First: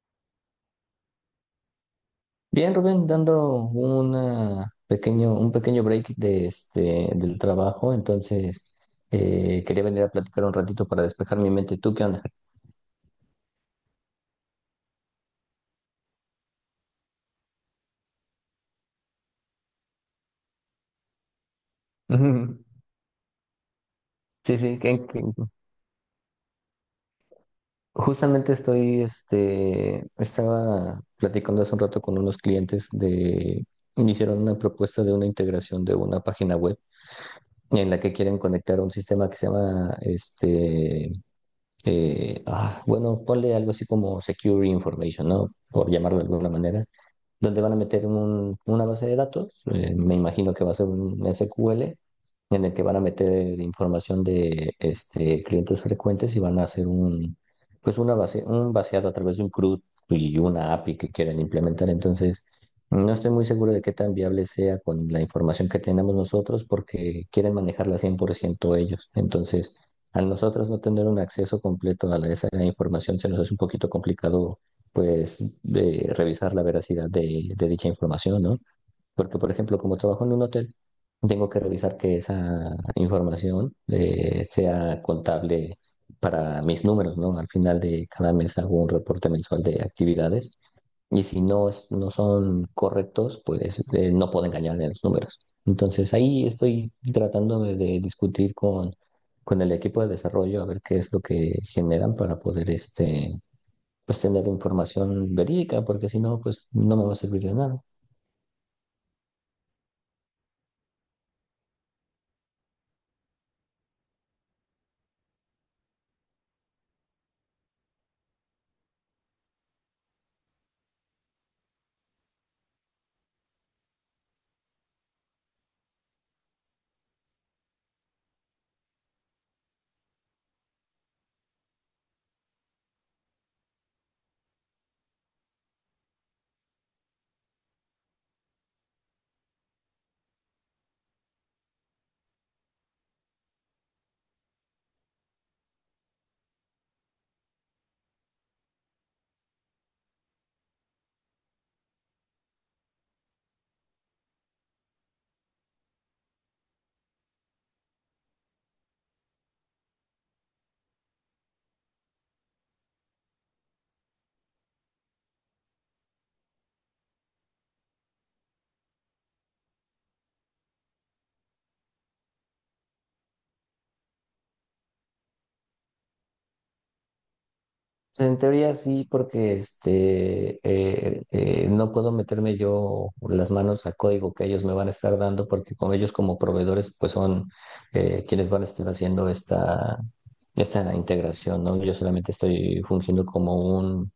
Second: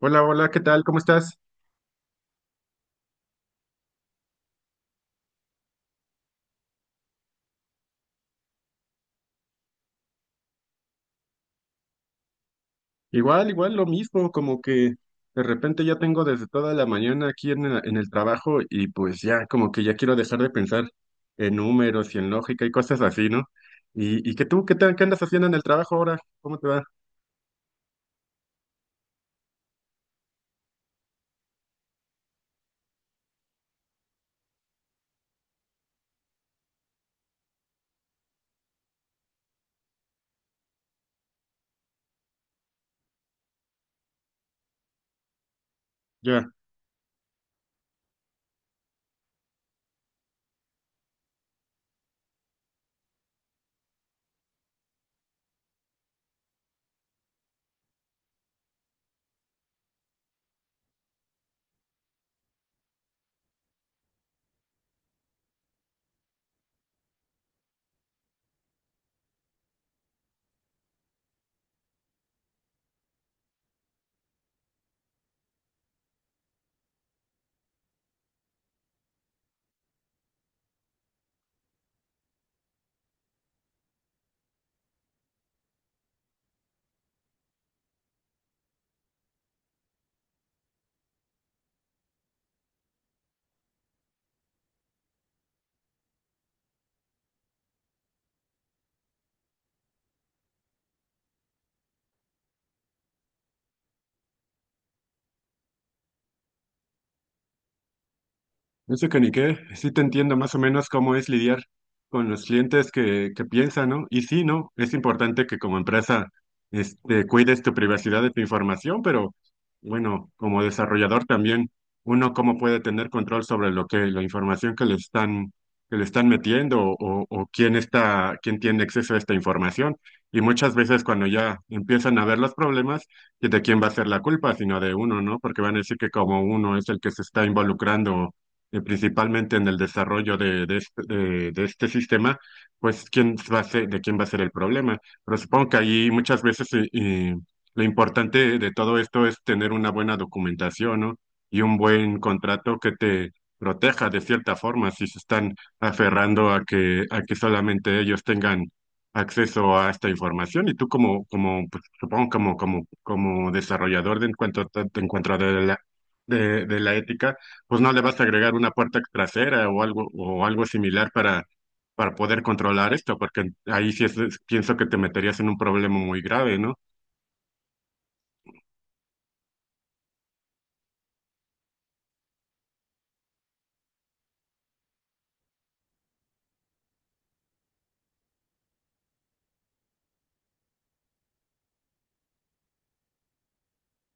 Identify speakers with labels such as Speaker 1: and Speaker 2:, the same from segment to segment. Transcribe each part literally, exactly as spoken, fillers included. Speaker 1: Hola, hola, ¿qué tal? ¿Cómo estás?
Speaker 2: Bien, Rubén, dando una pequeño, un pequeño break de este, del trabajo. Entonces eh, quería venir a platicar un ratito para despejar mi mente. ¿Tú qué onda?
Speaker 1: Igual, igual, lo mismo, como que de repente ya tengo desde toda la mañana aquí en el, en el trabajo y pues ya, como que ya quiero dejar de pensar en números y en
Speaker 2: Ujú.
Speaker 1: lógica y cosas así, ¿no? ¿Y, y que
Speaker 2: Sí,
Speaker 1: tú, ¿qué
Speaker 2: sí,
Speaker 1: tal? ¿Qué
Speaker 2: que-
Speaker 1: andas
Speaker 2: que-
Speaker 1: haciendo en el trabajo ahora? ¿Cómo te va?
Speaker 2: Justamente estoy, este, estaba platicando hace un rato con unos clientes. De, me hicieron una propuesta de una integración de una página web en la que quieren conectar un sistema que se llama, este, eh, ah, bueno, ponle algo así como Secure Information, ¿no? Por llamarlo de
Speaker 1: Ya.
Speaker 2: alguna manera, donde van a meter un- una base de datos. Eh, me imagino que va a ser un ese cu ele en el que van a meter información de este, clientes frecuentes, y van a hacer un, pues una base, un vaciado a través de un CRUD y una a pe i que quieren implementar. Entonces, no estoy muy seguro de qué tan viable sea con la información que tenemos nosotros, porque quieren manejarla cien por ciento ellos. Entonces, al nosotros no tener un acceso completo a la- esa información, se nos hace un poquito complicado, pues eh, revisar la veracidad de, de dicha información, ¿no? Porque, por ejemplo, como trabajo en un hotel, tengo que revisar que esa información eh, sea contable para mis números, ¿no? Al final de cada mes hago un reporte mensual de actividades, y si no, es- no son correctos, pues eh, no puedo engañarle a los números. Entonces ahí estoy tratándome de discutir con, con el equipo de desarrollo a ver qué es lo que generan, para poder este pues tener información verídica, porque si no, pues no me va a servir de nada.
Speaker 1: Eso que ni qué, sí te entiendo más o menos cómo es lidiar con los clientes que, que piensan, ¿no? Y sí, ¿no? Es importante que como empresa este, cuides tu privacidad de tu información, pero bueno, como desarrollador también, uno cómo puede tener control sobre lo que, la información que le están, que le están metiendo, o, o quién está, quién tiene acceso a esta información. Y muchas veces cuando ya empiezan a ver los problemas, ¿de quién va a ser la culpa? Sino de uno, ¿no? Porque van a decir que como uno es el que se está involucrando, eh, principalmente en el desarrollo de, de este, de- de este sistema, pues quién va a ser, de quién va a ser el problema. Pero supongo que ahí muchas veces eh, eh, lo importante de todo esto es tener una buena documentación, ¿no? Y un buen contrato que te proteja de cierta forma si se están aferrando a que, a que solamente ellos tengan acceso a esta información, y tú como, como pues, supongo como, como, como desarrollador, de en cuanto te, en cuanto de la, de de la ética, pues no le vas a agregar una puerta trasera o algo o algo similar para para poder controlar esto, porque ahí sí es, es- pienso que te meterías en un problema muy grave, ¿no?
Speaker 2: En teoría sí, porque este, eh, eh, no puedo meterme yo las manos a código que ellos me van a estar dando, porque con ellos como proveedores, pues son eh, quienes van a estar haciendo esta, esta integración, ¿no? Yo solamente estoy fungiendo como un,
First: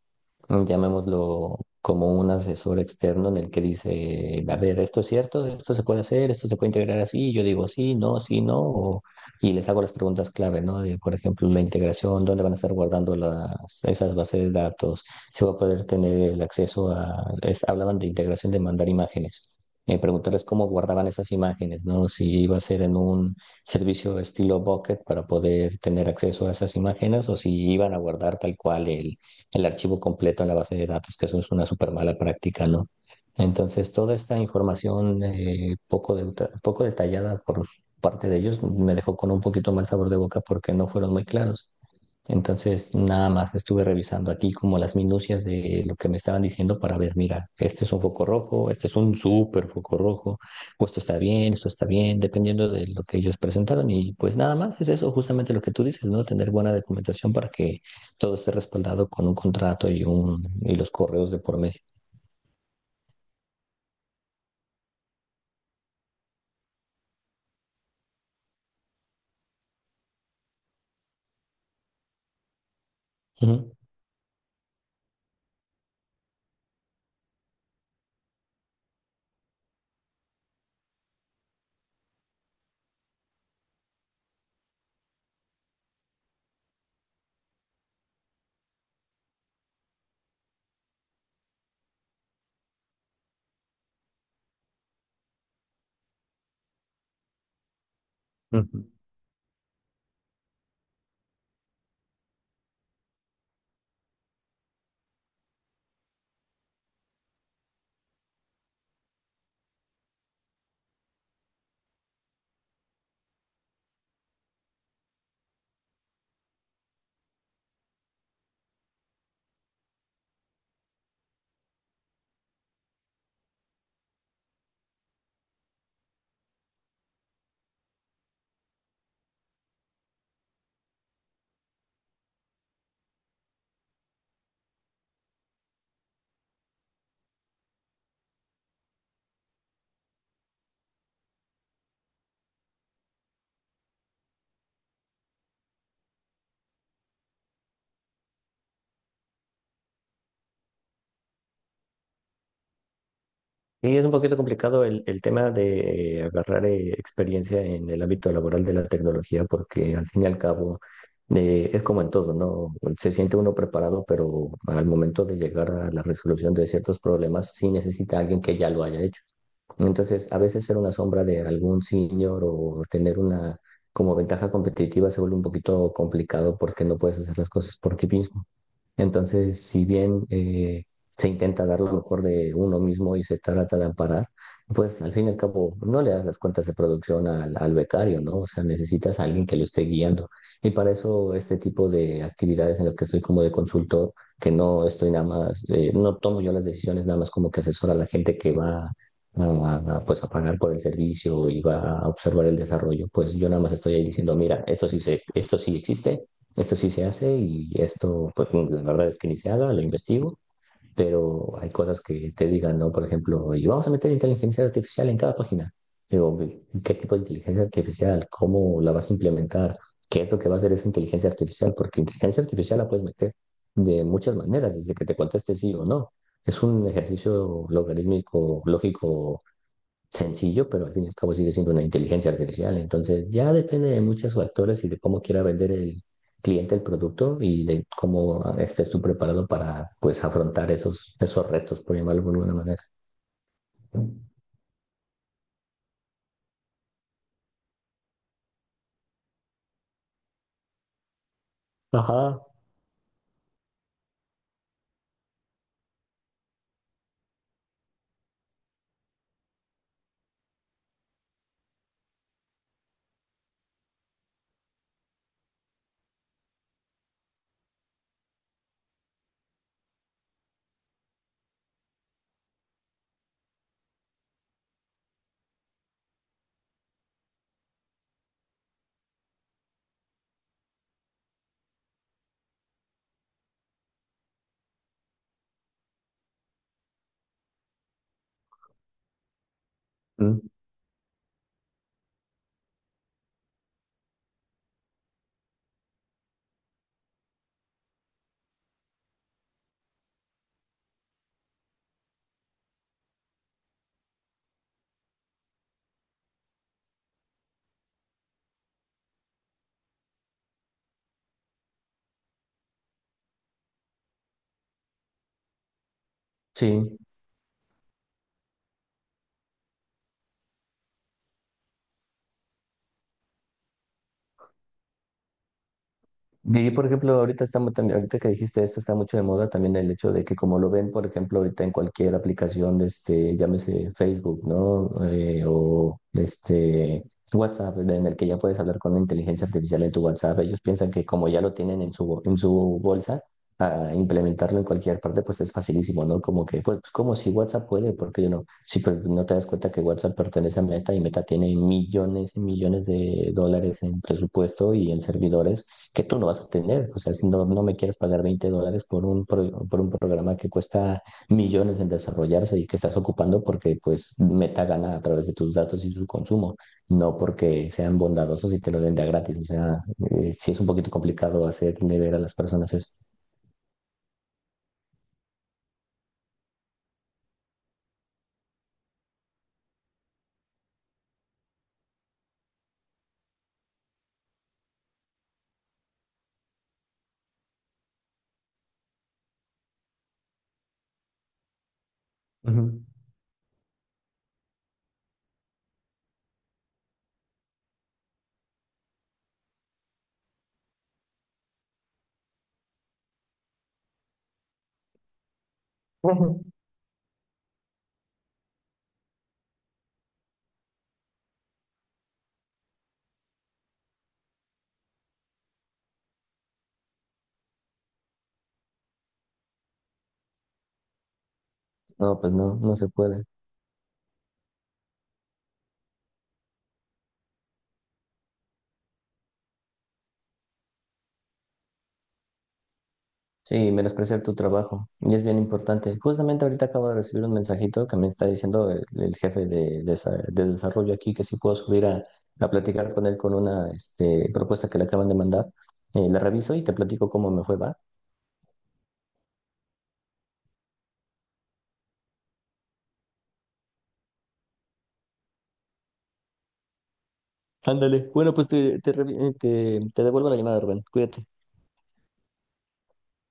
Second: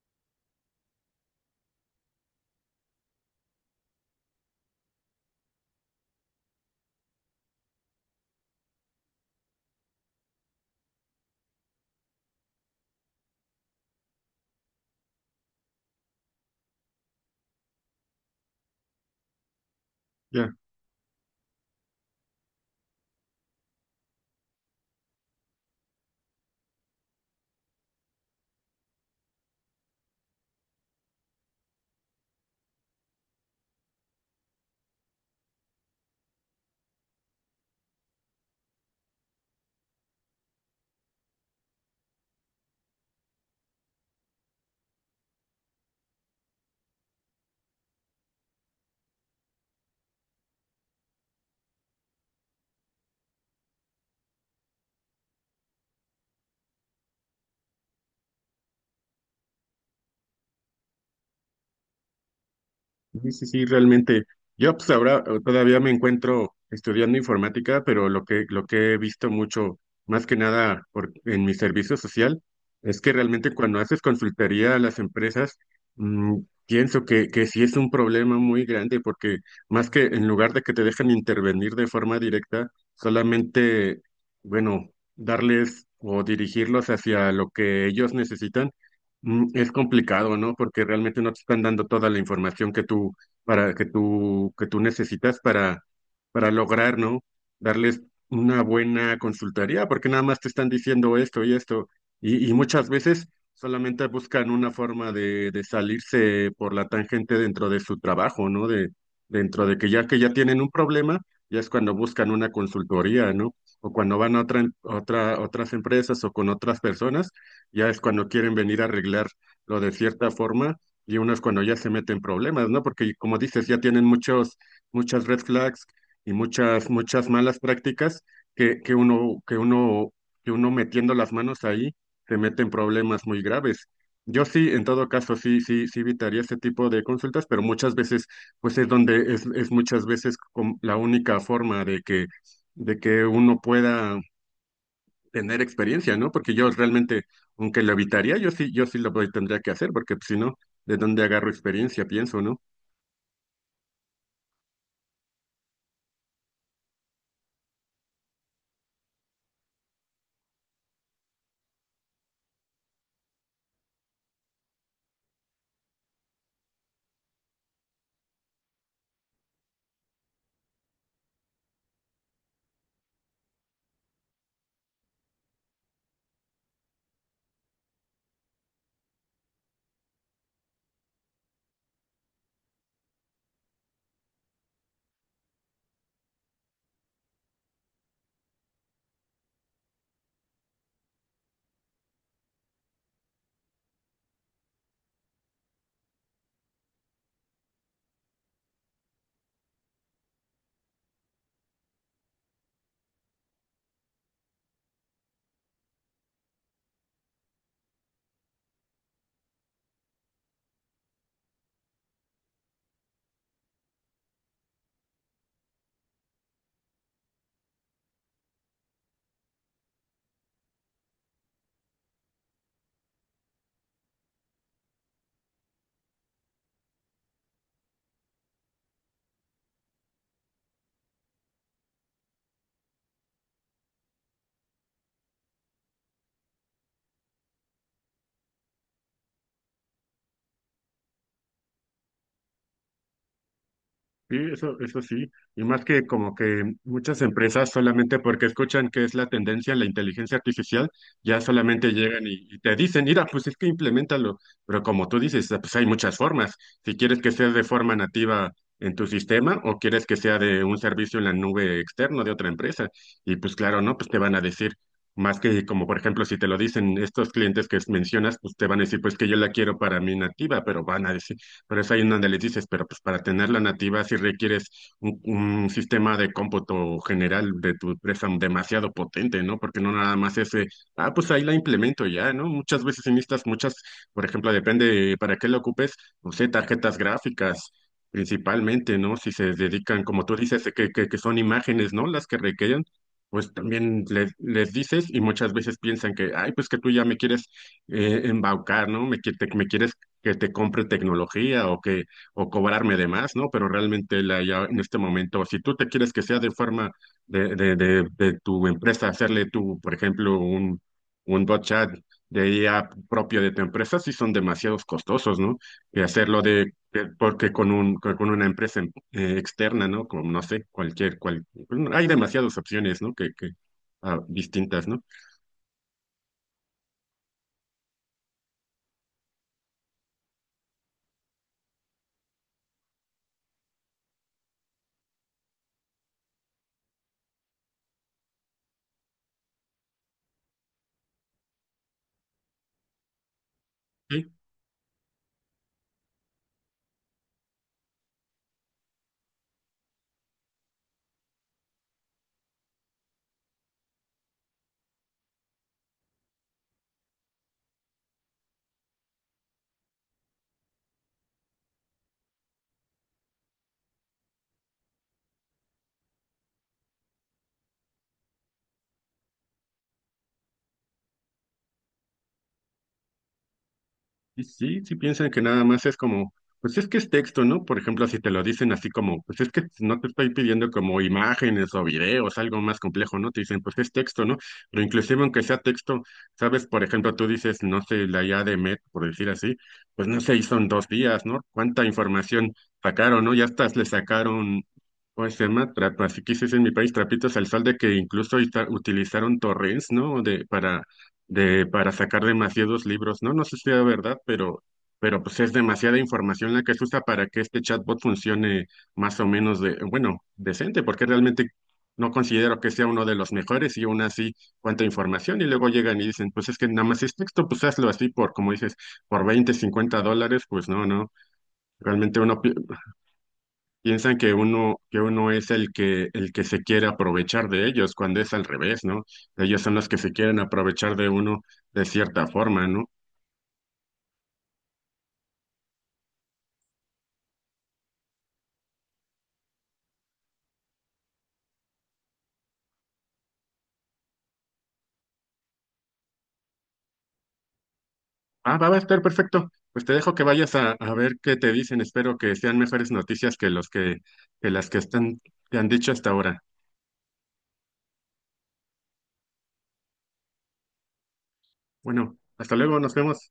Speaker 2: llamémoslo como un asesor externo, en el que dice, a ver, esto es cierto, esto se puede hacer, esto se puede integrar así, y yo digo sí, no, sí, no, o- Y les hago las preguntas clave, ¿no? De, por ejemplo, la integración, dónde van a estar guardando las, esas bases de datos, si va a poder tener el acceso a, es- hablaban de integración de mandar imágenes. Eh, preguntarles
Speaker 1: Ya.
Speaker 2: cómo guardaban esas imágenes, ¿no? Si iba a ser en un servicio estilo Bucket para poder tener acceso a esas imágenes, o si iban a guardar tal cual el, el archivo completo en la base de datos, que eso es una súper mala práctica, ¿no? Entonces, toda esta información eh, poco, de- poco detallada por parte de ellos, me dejó con un poquito mal sabor de boca, porque no fueron muy claros. Entonces, nada más estuve revisando aquí como las minucias de lo que me estaban diciendo para ver, mira, este es un foco rojo, este es un súper foco rojo, o esto está bien, esto está bien, dependiendo de lo que ellos presentaron. Y pues nada más es eso, justamente lo que tú dices, ¿no? Tener buena documentación para que todo esté respaldado con un contrato y, un, y los correos de por medio.
Speaker 1: Sí, sí, sí, realmente. Yo pues ahora, eh, todavía me encuentro estudiando informática, pero lo que, lo que he visto mucho, más que nada por, en mi servicio social, es que realmente
Speaker 2: Ujú.
Speaker 1: cuando haces consultoría a las empresas, mm, pienso que, que sí es un problema muy grande, porque más que en lugar de que te dejen intervenir de forma directa, solamente, bueno, darles o dirigirlos hacia lo que ellos necesitan. Mm. Es complicado, ¿no? Porque realmente no te están dando toda la información que tú para que tú que tú necesitas para para lograr, ¿no? Darles una
Speaker 2: Ujú.
Speaker 1: buena consultoría, porque nada más te están diciendo esto y esto y, y muchas veces solamente buscan una forma de, de salirse por la tangente dentro de su trabajo, ¿no? De dentro de que ya que ya tienen un problema, ya es cuando buscan una consultoría, ¿no? O cuando van a otra otra otras empresas o con otras personas, ya es cuando quieren venir a arreglarlo de cierta forma, y uno es cuando ya se meten problemas, ¿no? Porque como dices, ya tienen muchos, muchas red flags y muchas, muchas malas prácticas que, que uno, que uno, que uno metiendo las manos ahí se mete en problemas muy graves. Yo sí, en todo caso, sí, sí, sí evitaría ese tipo de consultas, pero muchas veces, pues es donde es, es muchas veces como la única forma de que, de que uno pueda tener experiencia, ¿no? Porque yo realmente, aunque lo evitaría, yo sí, yo sí lo voy- tendría que hacer, porque pues, si no, ¿de dónde agarro experiencia? Pienso, ¿no?
Speaker 2: Y es un poquito complicado el, el tema de agarrar eh, experiencia en el ámbito laboral de la tecnología, porque al fin y al cabo eh, es como en todo, ¿no? Se siente uno preparado, pero al momento de llegar a la resolución de ciertos problemas, sí necesita alguien que ya lo haya hecho. Entonces, a veces ser una sombra de algún senior o tener una como ventaja competitiva se vuelve un poquito complicado, porque no puedes hacer las cosas por ti mismo. Entonces, si bien eh, se intenta dar lo mejor de uno mismo y se trata de amparar, pues al fin y al cabo no le das las cuentas de producción al, al becario, ¿no? O sea, necesitas a alguien que lo esté guiando. Y para eso este tipo de actividades en las que estoy como de consultor, que no estoy nada más, eh, no tomo yo las decisiones, nada más como que asesora a la gente que va a, a, pues a pagar por el servicio y va a observar el desarrollo. Pues yo nada más estoy ahí diciendo, mira, esto sí se, esto sí existe, esto sí se hace, y esto, pues la verdad es que ni se haga, lo investigo. Pero hay cosas que te digan, ¿no? Por ejemplo, y vamos a meter inteligencia artificial en cada página. Digo, ¿qué tipo de inteligencia artificial? ¿Cómo la vas a implementar? ¿Qué es lo que va a hacer esa inteligencia artificial? Porque inteligencia artificial la puedes meter de muchas maneras, desde que te conteste sí o no. Es un ejercicio logarítmico, lógico, sencillo, pero al fin y al cabo sigue siendo una inteligencia artificial. Entonces ya depende de muchos factores y de cómo quiera vender el cliente el producto, y de cómo estés tú preparado para, pues, afrontar esos, esos retos, por llamarlo de alguna manera.
Speaker 1: Sí, eso, eso sí. Y más que como que muchas empresas solamente porque escuchan que es la tendencia la inteligencia artificial, ya solamente llegan
Speaker 2: Ajá.
Speaker 1: y, y te dicen, mira, pues es que implementalo. Pero como tú dices, ah, pues hay muchas formas. Si quieres que sea de forma nativa en tu sistema, o quieres que sea de un servicio en la nube externo de otra empresa. Y pues claro, ¿no? Pues te van a decir. Más que como por ejemplo, si te lo dicen estos clientes que mencionas, pues te van a decir pues que yo la quiero para mí nativa, pero van a decir, por eso hay una donde les dices, pero pues para tenerla nativa sí requieres un, un sistema de cómputo general de tu empresa demasiado potente, ¿no? Porque no nada más ese, ah, pues ahí la implemento y ya, ¿no? Muchas veces en estas, muchas, por ejemplo, depende para qué lo ocupes, no sé, tarjetas gráficas. Principalmente, ¿no? Si se dedican, como tú
Speaker 2: Mm.
Speaker 1: dices, que, que, que son imágenes, ¿no? Las que requieren, pues también les, les dices, y muchas veces piensan que, ay, pues que tú ya me quieres, eh, embaucar, ¿no? Me, qui- te- me quieres que te compre tecnología, o que o cobrarme de más, ¿no? Pero realmente la ya en este momento, si tú te quieres que sea de forma de, de, de, de tu empresa, hacerle tú, por ejemplo, un, un bot chat de I A propio de tu empresa, sí son demasiados costosos, ¿no? Y hacerlo
Speaker 2: Sí.
Speaker 1: de de- porque con un con con una empresa em- eh, externa, ¿no? Como no sé, cualquier cual hay demasiadas opciones, ¿no? Que que ah, distintas, ¿no?
Speaker 2: Y por ejemplo, ahorita estamos también, ahorita que dijiste esto, está mucho de moda también el hecho de que, como lo ven, por ejemplo, ahorita en cualquier aplicación de este, llámese Facebook, ¿no? Eh, o de este WhatsApp, en el que ya puedes hablar con la inteligencia artificial de tu WhatsApp, ellos piensan que como ya lo tienen en su, bo- en su bolsa, a
Speaker 1: Sí.
Speaker 2: implementarlo en cualquier parte, pues es facilísimo, ¿no? Como que, pues, como si WhatsApp puede, ¿por qué yo no? Sí, pero no te das cuenta que WhatsApp pertenece a Meta, y Meta tiene millones y millones de dólares en presupuesto y en servidores que tú no vas a tener. O sea, si no, no me quieres pagar veinte dólares por un, pro- por un programa que cuesta millones en desarrollarse, y que estás ocupando porque pues Meta gana a través de tus datos y su consumo, no porque sean bondadosos y te lo den de a gratis. O sea, eh, sí es un poquito complicado hacerle ver a las personas eso.
Speaker 1: Y sí, sí piensan que nada más es como, pues es que es texto, ¿no? Por ejemplo, si te lo dicen así como, pues es que no te estoy pidiendo como imágenes o videos, algo más complejo, ¿no? Te dicen, pues es texto, ¿no? Pero inclusive aunque sea texto, sabes, por ejemplo, tú dices, no sé, la I A de Met, por decir así, pues no se hizo en dos días, ¿no? ¿Cuánta información
Speaker 2: Ujú.
Speaker 1: sacaron? ¿No? Ya hasta le sacaron, ¿cómo se llama? Trap- así que se dice en mi país, trapitos al sol, de que incluso ita- utilizaron torrents, ¿no? De, para de para sacar demasiados libros, ¿no? No sé si sea verdad, pero, pero, pues es demasiada
Speaker 2: Ujú.
Speaker 1: información la que se usa para que este chatbot funcione más o menos de, bueno, decente, porque realmente no considero que sea uno de los mejores, y aún así cuánta información, y luego llegan y dicen, pues es que nada más es texto, pues hazlo así por, como dices, por veinte cincuenta dólares, pues no, no, realmente
Speaker 2: No, pues
Speaker 1: uno pi-
Speaker 2: no, no se puede.
Speaker 1: piensan que uno, que uno es el que, el que se quiere aprovechar de ellos, cuando es al revés, ¿no? Ellos son los que se quieren aprovechar de uno de cierta forma, ¿no?
Speaker 2: Sí, menospreciar tu trabajo. Y es bien importante. Justamente ahorita acabo de recibir un mensajito que me está diciendo el, el jefe de, de, esa- de desarrollo aquí, que si puedo subir a, a platicar con él con una, este, propuesta que le acaban de mandar. Eh, la reviso y te platico cómo me fue, ¿va?
Speaker 1: Ah, va va a estar perfecto. Pues te dejo que vayas a, a ver qué te dicen. Espero que sean mejores noticias que los que, que las que están, te han dicho hasta ahora.
Speaker 2: Ándale. Bueno, pues te, te, revi- eh, te te devuelvo la llamada, Rubén. Cuídate.
Speaker 1: Bueno, hasta luego, nos vemos.